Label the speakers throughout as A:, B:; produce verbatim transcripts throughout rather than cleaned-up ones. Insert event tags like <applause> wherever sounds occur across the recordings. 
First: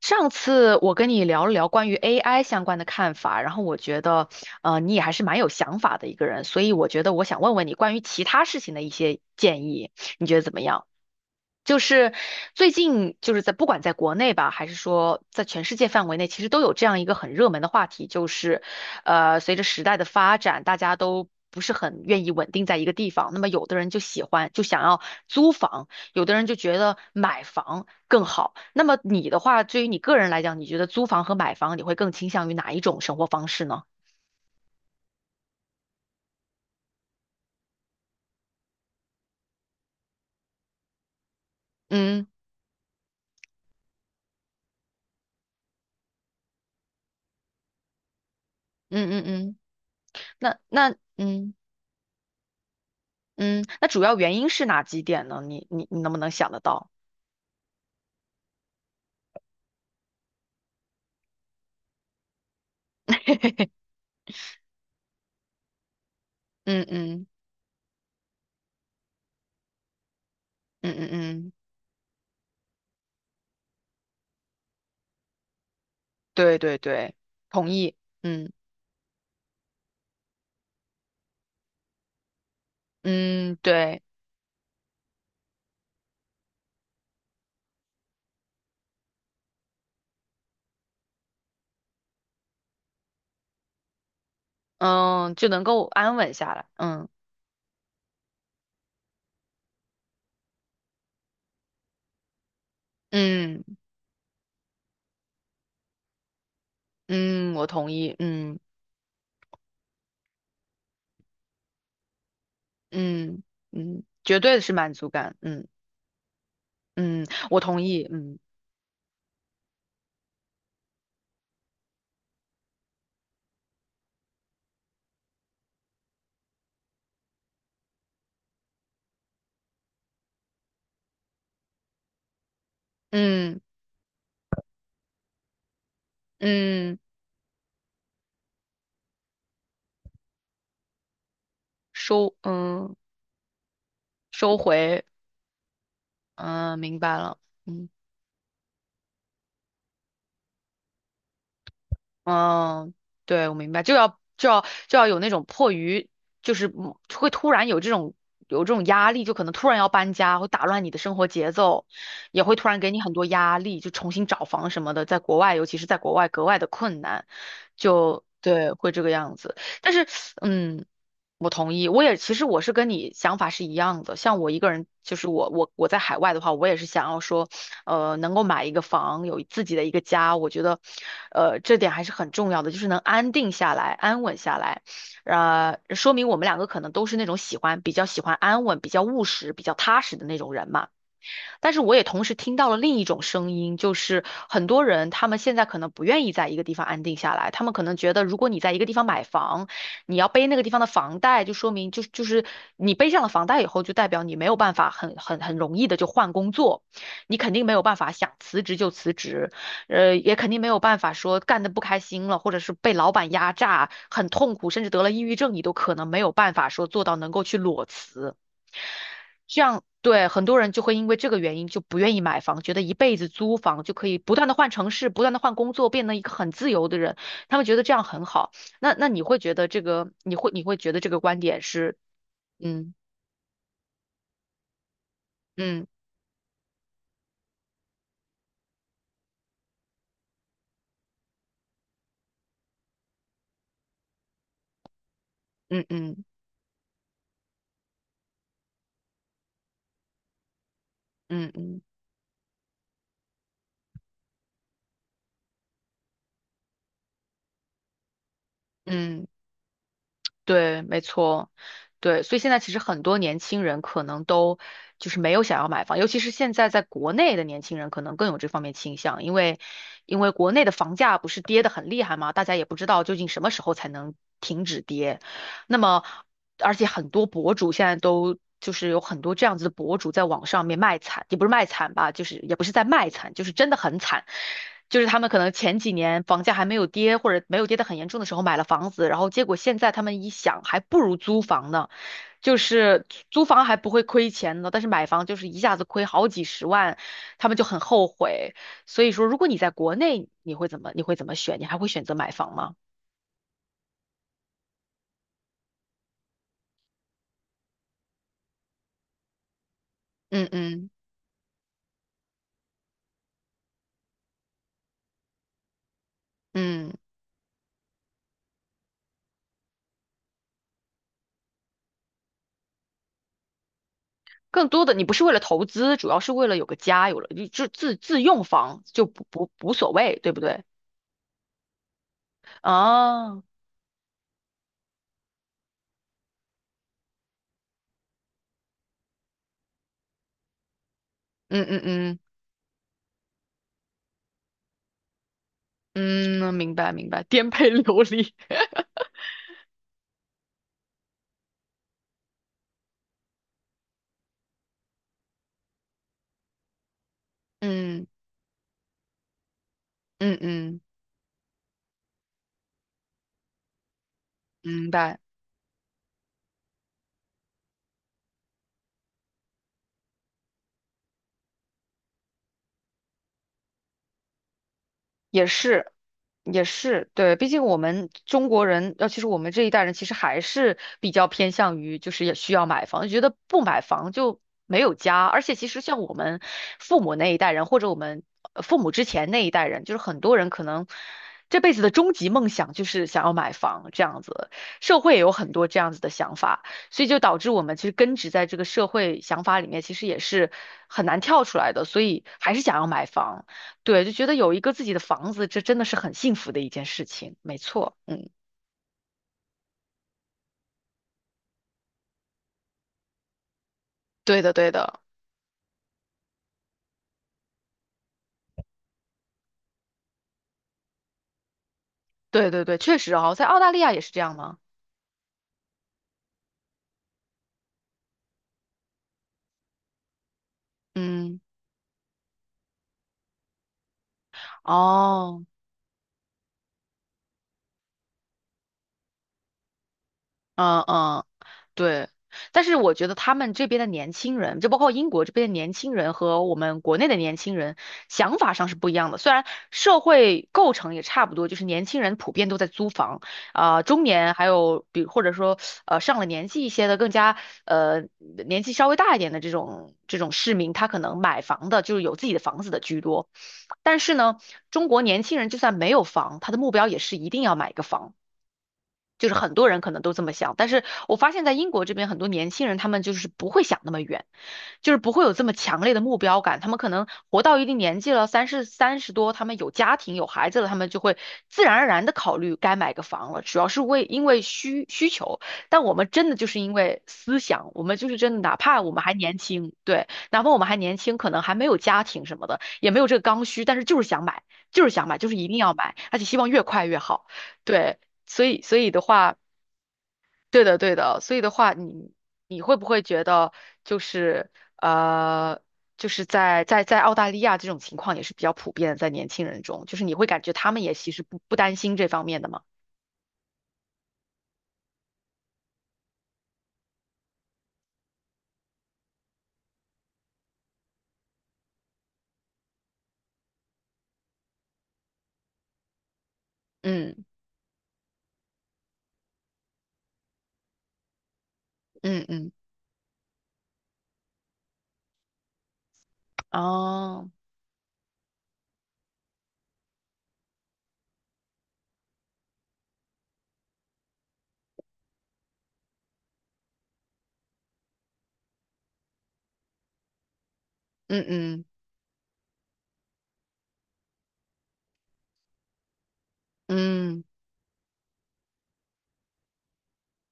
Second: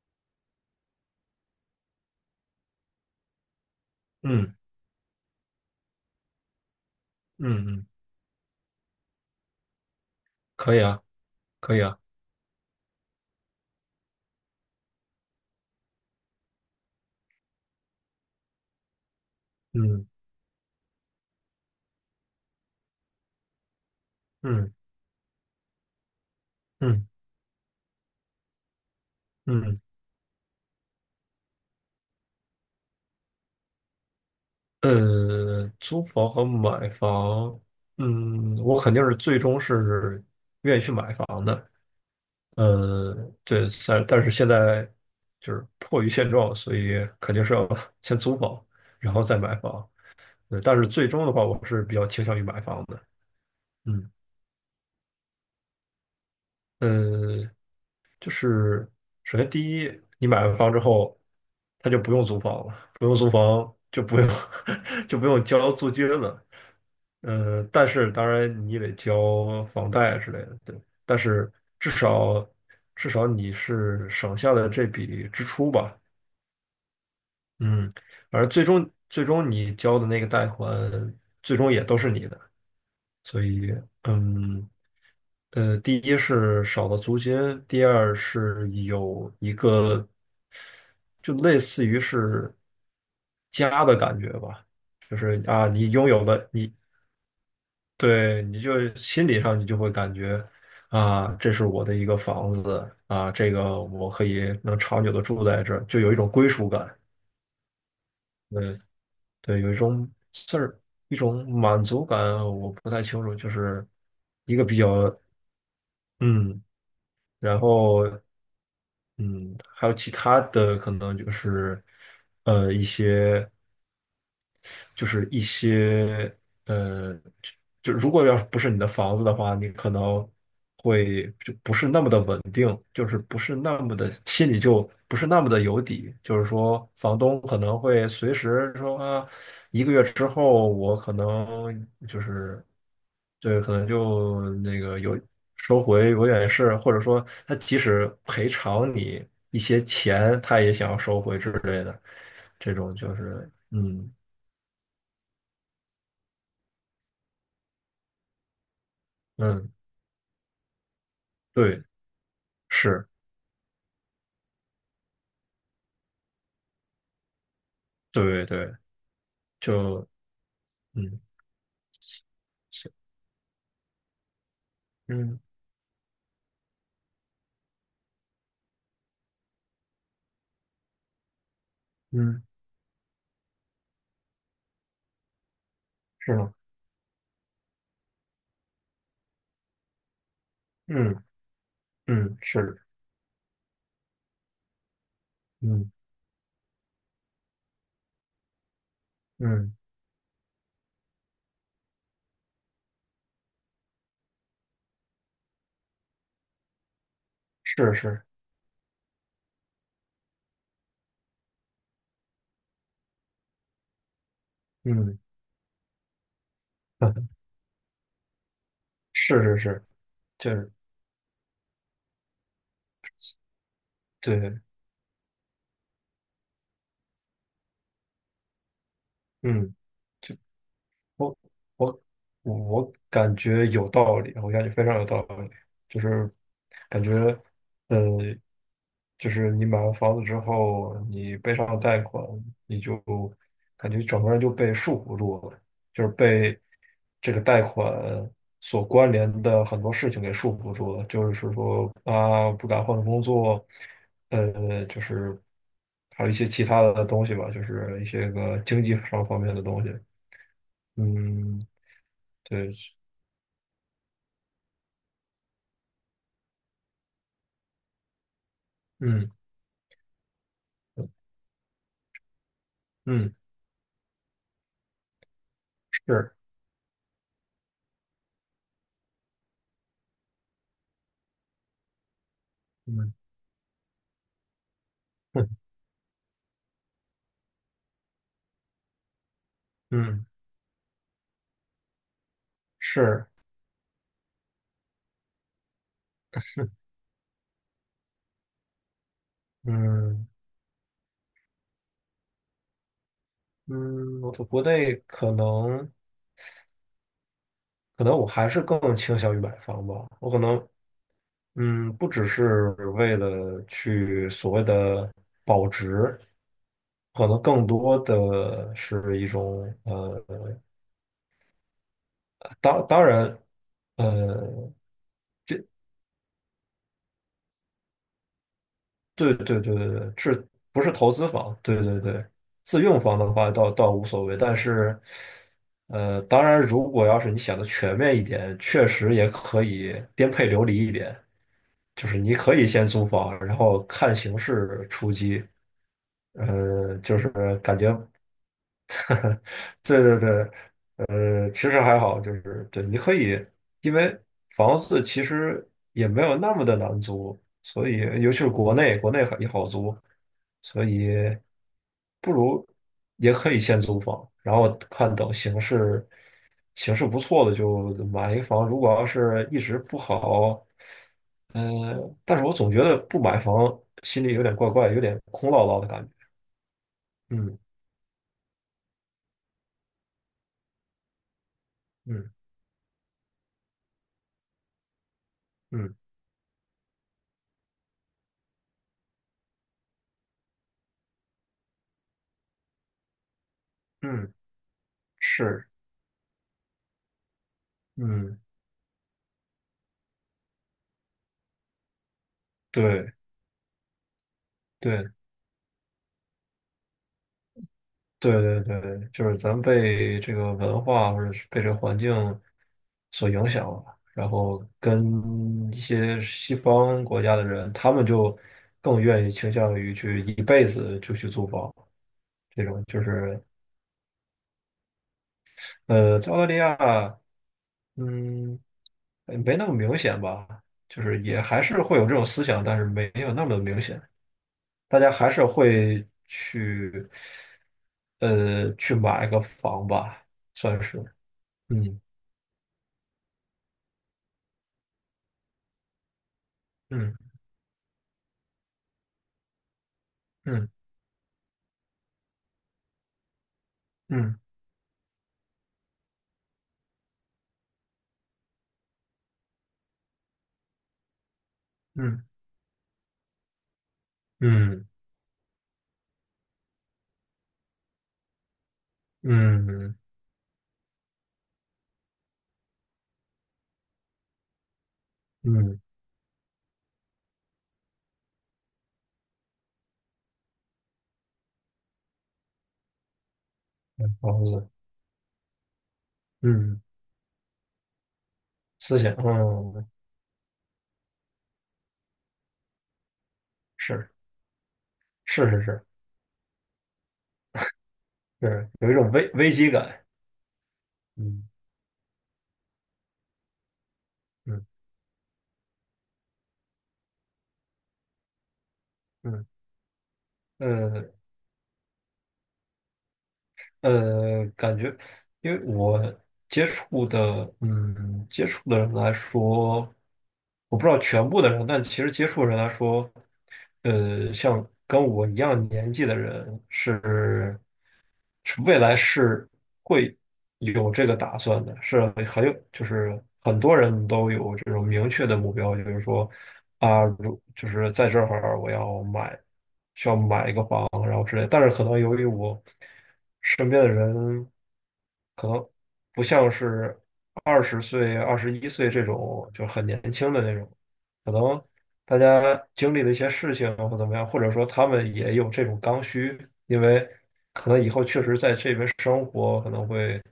A: 上次我跟你聊了聊关于 A I 相关的看法，然后我觉得，
B: 嗯
A: 呃，你也还是蛮有想法的一个人，所以我觉得我想问问
B: 嗯
A: 你
B: 嗯，
A: 关于其他事情的一些建议，你觉得怎么
B: 可以
A: 样？
B: 啊，可
A: 就
B: 以啊，
A: 是最近就是在不管在国内吧，还是说在全世界范围内，其实都有这样一个很热门的话题，就是，呃，随着时代的
B: 嗯
A: 发展，大家都不是很愿意稳定在一个地方，那么有的人就喜欢就
B: 嗯
A: 想要租房，有的人就觉得
B: 嗯
A: 买房更好。那么你的话，
B: 嗯，
A: 对于你个人来讲，你觉得租房和买房，你会更倾向于哪一种生活方式呢？
B: 嗯呃，租房和买房，嗯，我肯定是最终是愿意去买房的，
A: 嗯
B: 呃，对，但但是现在就是迫于现状，所以肯定是要 <laughs> 先租房，
A: 嗯
B: 然后
A: 嗯
B: 再买
A: 嗯，
B: 房，
A: 那
B: 对，但是
A: 那
B: 最终的话，
A: 嗯
B: 我是比较倾向于买房的，
A: 嗯，那主
B: 嗯，
A: 要原因是哪几点呢？你你你能不能想得到？
B: 呃就是首先第一，你买完房之后，他就不用租房了，不用租房
A: <laughs>
B: 就不用 <laughs> 就不用交租金了。
A: 嗯嗯
B: 呃，但是当然你也得交房贷之类的，对。
A: 嗯嗯
B: 但是
A: 嗯，
B: 至少至少你是省下了这笔支出吧，
A: 对对对，同
B: 嗯。
A: 意。
B: 而
A: 嗯
B: 最终最终你交的那个贷款，最终也都是你的，所
A: 嗯，
B: 以
A: 对，
B: 嗯。呃，第一是少了租金，第二是有一个就类似于是家的感觉吧，就
A: 嗯，
B: 是
A: 就能
B: 啊，
A: 够
B: 你拥
A: 安
B: 有
A: 稳
B: 了
A: 下来。
B: 你，
A: 嗯
B: 对，你就心理上你就会感觉啊，这是我的一个房子啊，这
A: 嗯
B: 个我可以能长久的住在这儿，就有一种归属感，
A: 嗯，我同意。嗯
B: 对对，有一种事儿，一种满足感，我不太清楚，
A: 嗯
B: 就是
A: 嗯，绝
B: 一
A: 对
B: 个
A: 是
B: 比
A: 满足
B: 较
A: 感。嗯。
B: 嗯。
A: 嗯，
B: 然
A: 我同
B: 后
A: 意。嗯
B: 嗯，还有其他的可能就是，呃，一些，就是一些呃，就就如果要是不是你的房子的话，你可能会就不是那么的稳定，就是不是
A: 嗯
B: 那么的心里就不是那么的有底，就是说
A: 嗯，
B: 房东可能会随时说啊，一个月之后我可能就
A: 收
B: 是
A: 嗯
B: 对，可能就
A: 收
B: 那个
A: 回，
B: 有收回有点是
A: 嗯，
B: 或
A: 明
B: 者
A: 白
B: 说
A: 了。
B: 他即
A: 嗯。
B: 使赔偿你一些钱，他也想要收回之类的，这种
A: 嗯，
B: 就
A: 对，
B: 是
A: 我明白，就
B: 嗯。
A: 要就要就要有那种迫于，就是嗯会突然有这种有这种压力，就可能突
B: 嗯，
A: 然要搬家，会打乱你的生活节
B: 对，
A: 奏，也会突然给你
B: 是，
A: 很多压力，就重新找房什么的，在国外，尤其是在国外格外的困难，就
B: 对
A: 对，
B: 对，
A: 会这个样子。但是，
B: 就
A: 嗯，
B: 嗯
A: 我同意，我也其实我是跟
B: 是
A: 你想法是一样的，像我一个人，就是
B: 嗯
A: 我我我在海外的话，我也是想要说。呃，能够买一个房，有自己的一个家，我觉得，呃，这点还是很
B: 嗯
A: 重要的，就是能安定下来、安稳下来。呃，说明
B: 是
A: 我们
B: 吗？
A: 两个可能都是那种喜欢比较喜欢安稳、比较务实、比较踏实的那种人嘛。
B: 嗯
A: 但是我也同时
B: 嗯
A: 听到了
B: 是，
A: 另一种声音，就是很多人他们现在可
B: 嗯
A: 能不愿意在一个地方安定下来，他们可能觉得如果你在一个地方买房，
B: 嗯
A: 你要背那个地方的房贷，就说明就是就是你背上了房贷以后，就代表你没有办法很很很容易的就换工作，你肯定没有
B: 是
A: 办法
B: 是，
A: 想辞职就辞职，呃，也肯定没有办法说干的不开心了，或者是被老板压榨，很痛苦，甚至得了
B: 嗯
A: 抑郁症，你都可能没有办法说做到能
B: <laughs>
A: 够去裸辞。
B: 是是
A: 这样
B: 是，
A: 对很
B: 就
A: 多
B: 是
A: 人就会因为这个原因就不愿意买房，觉得一辈子租房就可以不断的
B: 对，
A: 换城市，不断的换工作，变成一个很自由的人。他们觉得这样很好。那那你会觉得
B: 嗯，
A: 这个，你
B: 就
A: 会你会觉得这个
B: 我
A: 观点是，
B: 我我感觉有道理，我感觉非常有道理，
A: 嗯
B: 就是感觉呃就是你买完房子之后，你背上贷款，你就感觉整个人就被束缚住了，
A: 嗯
B: 就是
A: 嗯
B: 被这个贷款所关联的很多事情给束缚住了。就
A: 嗯
B: 是
A: 嗯嗯
B: 说啊，不敢换工作，呃，就是还有一些其他的东西吧，就是一些个经济
A: 嗯。
B: 上
A: 嗯
B: 方面的东西。
A: 对，没错，
B: 嗯，
A: 对，所以现在其
B: 对，
A: 实很多年轻人可能都就是没有想要买房，尤其是现在在国内的年轻人可能更有这方面倾向，
B: 嗯
A: 因为因为国内的房价不是跌得很厉害嘛，大家也不知道究竟
B: 嗯
A: 什么时候才能停止跌，那么，
B: 是，
A: 而且很多博主现在都就是有很多这样子的博主在网上面卖惨，也不是卖惨吧，就是也不是在卖
B: 嗯
A: 惨，就是真的很惨。就是他们可能
B: <laughs>
A: 前几年房价还没有跌，或者没有跌得很严重的时候买了房子，然后结果现在他们
B: 嗯
A: 一想，还不如租房呢，就是租
B: 是，
A: 租房还不会亏钱呢，但是买房就是一下子亏好几十万，他们就很后悔。所以说，如果你在国
B: 嗯
A: 内，你会怎么你会怎么选？你还会选择买房吗？
B: 嗯，我在国内可能。可能我还是更倾向于买房吧。我可
A: 嗯
B: 能，
A: 嗯
B: 嗯，不只是为了去所谓的保值，
A: 嗯。
B: 可能更多的是一种，呃，当当然，
A: 更
B: 呃，
A: 多的你不是为了投资，主要是为了有个家，有了你就自自用房就不
B: 对
A: 不
B: 对
A: 无
B: 对对
A: 所
B: 对，
A: 谓，对不
B: 是
A: 对？
B: 不是投资房？对对对，自用房
A: 啊，
B: 的
A: 嗯
B: 话倒倒无所谓，但是，呃，当然，如果要是你想的全面一点，确实也可以颠沛流离一点。
A: 嗯
B: 就
A: 嗯
B: 是你可以先租房，然后看形势出击。
A: 嗯，明白
B: 呃，
A: 明
B: 就
A: 白，
B: 是
A: 颠沛
B: 感觉，
A: 流离，
B: 对对对，呃，其实还好，就是对，你可以，因为房子其实也没有那么的难租，
A: <laughs>
B: 所以
A: 嗯
B: 尤其是国内，国内很也好租，
A: 嗯嗯，
B: 所以不如也可以先租房，然后
A: 明
B: 看
A: 白。
B: 等形势，形势不错的就买一房，如果要是一直不好，呃，但是我总觉得不买房心里有点怪怪，有点
A: 也
B: 空落落的
A: 是，
B: 感觉，
A: 也是，对，毕
B: 嗯
A: 竟我们中国人，尤其实我们这一代人，其实还是比较偏向于就是
B: 嗯
A: 也需要买房，觉得不买房就没有家。而且其实
B: 嗯。
A: 像我们父母那一代人，或者我们呃父母之前那一代人，就是很多人可能这辈子的终极梦想就是想要买房这样
B: 嗯，
A: 子，社会也有很
B: 是，
A: 多这样子的想法，所以就导致我们其实根植
B: 嗯，
A: 在这个社会想法里面，其实也是很难跳出来的，所以还是想要买
B: 对，
A: 房。对，就觉得有一个自己的
B: 对，
A: 房子，这真的是很幸福的一件事情。没错，嗯，
B: 对，对，对，就是咱们被这个文化或者是被这个环境所影响了，然
A: 对的，
B: 后
A: 对的，
B: 跟一些西方国家的人，他们就更愿意倾向于去一辈子就去租房，
A: 对对
B: 这
A: 对，
B: 种
A: 确
B: 就
A: 实哦，
B: 是
A: 在澳大利亚也是这样吗？
B: 呃，在澳大利亚，嗯，呃没那么明显吧，就是
A: 嗯，
B: 也还是会有这种思想，但是没有那么明显。大家还是
A: 哦，
B: 会去呃去买个房吧，
A: 嗯
B: 算是，
A: 嗯
B: 嗯
A: 对，但是我觉得他们这边的年轻人，就包括英国这边的年轻人和我们国内的
B: 嗯
A: 年轻人想法上是不一样的。虽然社会
B: 嗯
A: 构成也差不多，就是年轻人普遍都在租房，啊、中年
B: 嗯
A: 还有比或者说呃上了年纪一些的，更加呃年纪稍微大一点的这种这种市民，他可能买房的就是有
B: 嗯
A: 自己的房子的居多。但是呢，
B: 嗯
A: 中国年轻人就算没有房，他的目标也是一定要买一个房。就是很多人可
B: 嗯
A: 能都这么想，但是我发现在英国这边很多年轻人，他们就是不会想那么远，就是不会有这么强
B: 嗯，
A: 烈的目标感。他们可能活到一定年纪了，三十三十多，他们有家庭有孩子了，他们就会自然而然的考虑该买个房了，主要是为因为
B: 房子，
A: 需需求。但我们真的就是因
B: 嗯，
A: 为思想，我们就是真的，哪怕我
B: 思
A: 们
B: 想，
A: 还年轻，
B: 嗯，
A: 对，哪怕我们还年轻，可能还没有家庭什么的，也没有这个刚需，但是就是
B: 是
A: 想买，就是想买，就是一
B: 是
A: 定
B: 是
A: 要
B: 是，
A: 买，而且希望越快越好。对，所以，
B: 是
A: 所以
B: 有一
A: 的
B: 种危
A: 话，
B: 危机感，
A: 对的，对的，所以
B: 嗯
A: 的话，你你会不会觉得就是
B: 嗯
A: 呃，就是在在在澳大利亚这种情况也是比较普遍的，在年轻
B: 嗯，
A: 人中，就是你会感觉他们也其
B: 呃。
A: 实不不担心这方面的吗？
B: 呃，感觉，因为我接触的，嗯，接触的人来说，我不知道全部的人，但其实接触的人来说，呃，像跟我一样年纪的人
A: 嗯
B: 是，是未来是会有这个打算的，是
A: 嗯
B: 很
A: 嗯，
B: 有，就是很多人都有这种明确的目标，就是说，啊，
A: 哦，
B: 如就是在这会儿我要买。需要买一个房，然后之类的但是可能由于我身边的人可能不像是二十岁、二十一岁这种就很年轻的那种，
A: 嗯
B: 可能
A: 嗯
B: 大家经历的一些事情或怎么样，或者说他们也有这种刚需，因为
A: 嗯
B: 可能以后确实在这边生活，可能会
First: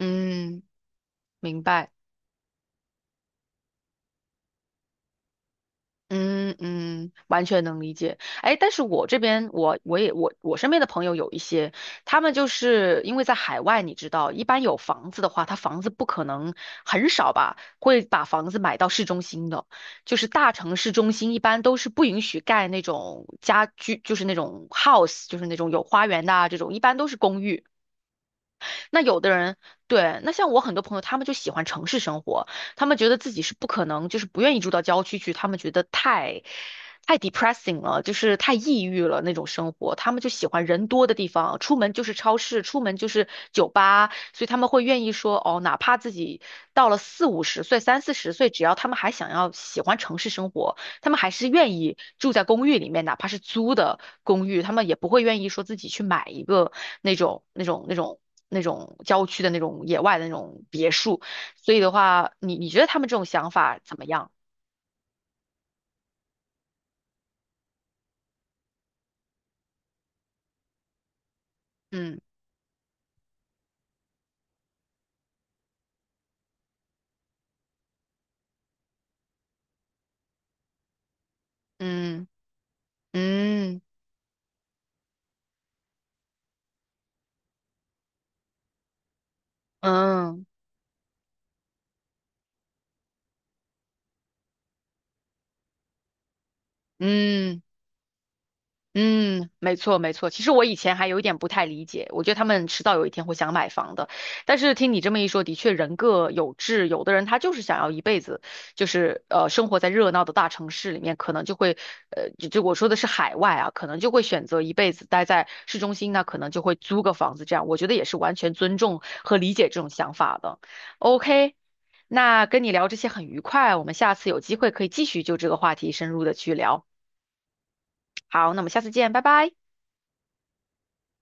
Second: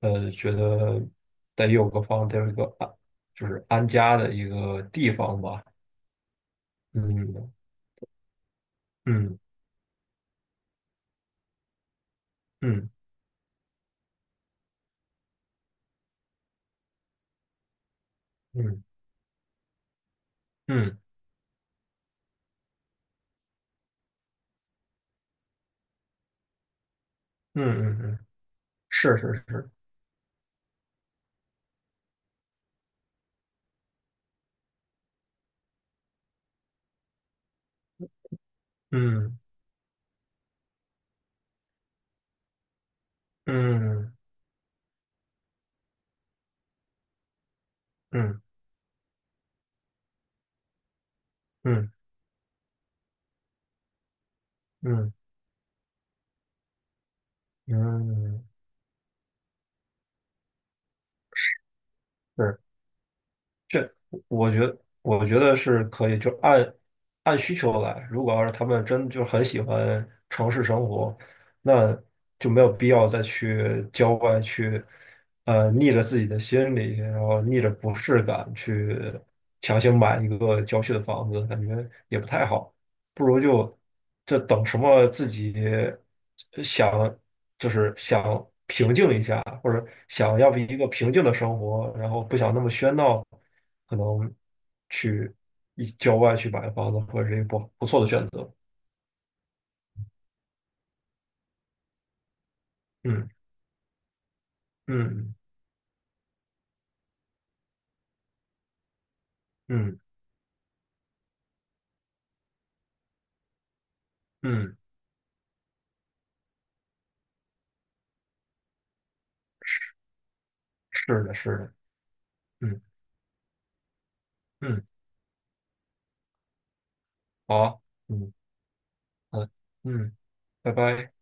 B: 呃觉得
A: 明
B: 得有
A: 白。
B: 个房，得有一个安，就是安家的一个地方吧。
A: 嗯嗯，完
B: 嗯
A: 全能理解。哎，但是我这
B: 嗯
A: 边，我我也我我身边的朋友有一些，他们就
B: 嗯
A: 是因为在海外，你知道，一般有房子的话，他房子不可能很少吧，会把房子买
B: 嗯
A: 到市中心的，就是大城市
B: 嗯。
A: 中心一般都是不允许盖那种家居，就是那种 house，就是那种有花园的啊，这种一般都是公
B: 嗯
A: 寓。
B: 嗯嗯，
A: 那
B: 是
A: 有的
B: 是
A: 人，
B: 是，
A: 对，那像我很多朋友，他们就喜欢城市生活，他们觉得自己是不可能，就是不愿意住到郊区去，他们觉得太太 depressing 了，就是太抑郁了那
B: 嗯
A: 种生活，他们就喜欢人多的地方，出门就是超市，出门就是酒吧，
B: 嗯
A: 所以他们会愿意说，哦，哪怕自己到了四五十岁、三四十
B: 嗯
A: 岁，只要他们还想要喜欢城市生活。他们还是愿
B: 嗯
A: 意住在公寓里面，哪怕是租的公寓，他们也不
B: 嗯
A: 会愿意说自己去买一个那种那种那种
B: 嗯，
A: 那种郊区的那种野外的那种别墅。所以的话，你
B: 是
A: 你觉得他们这种想法
B: 这，
A: 怎么样？
B: 我觉得我觉得是可以，就按按需求来。如果要是他们真就很喜欢城市生活，那
A: 嗯
B: 就没有必要再去郊外去，呃，逆着自己的心理，然后逆着不适感去强行买一个郊区的房子，感觉也
A: 嗯
B: 不太好。不如就
A: 嗯嗯
B: 这等什么自己呃想，就是想平静一下，或者想
A: 嗯
B: 要一个平静的生活，然后不想那么喧闹，可能去一郊外去买房子，或者是一个不
A: 嗯
B: 不错的选择。
A: 嗯，没错没错。其实我以前还有一点不太理解，我觉得他们迟早有一天
B: 嗯
A: 会想买房的。但是听你这么一
B: 嗯
A: 说，的确人各有志，有的人他就是想要一辈子，就是呃生活在
B: 嗯
A: 热闹的大城市里面，可能就会呃就就我说的是海外啊，可能就会选择
B: 嗯，
A: 一
B: 嗯
A: 辈子待在市中心，那可能就会租个房子这样。我觉得也是完全尊重和理解这种想法的。
B: 是的，
A: OK，
B: 是的，
A: 那跟你
B: 嗯
A: 聊这些很愉快，我们下次有机会可
B: 嗯，
A: 以继续就这个话题深入的去聊。
B: 好啊嗯
A: 好，那我们下次见，拜
B: 嗯
A: 拜。
B: 嗯，拜拜。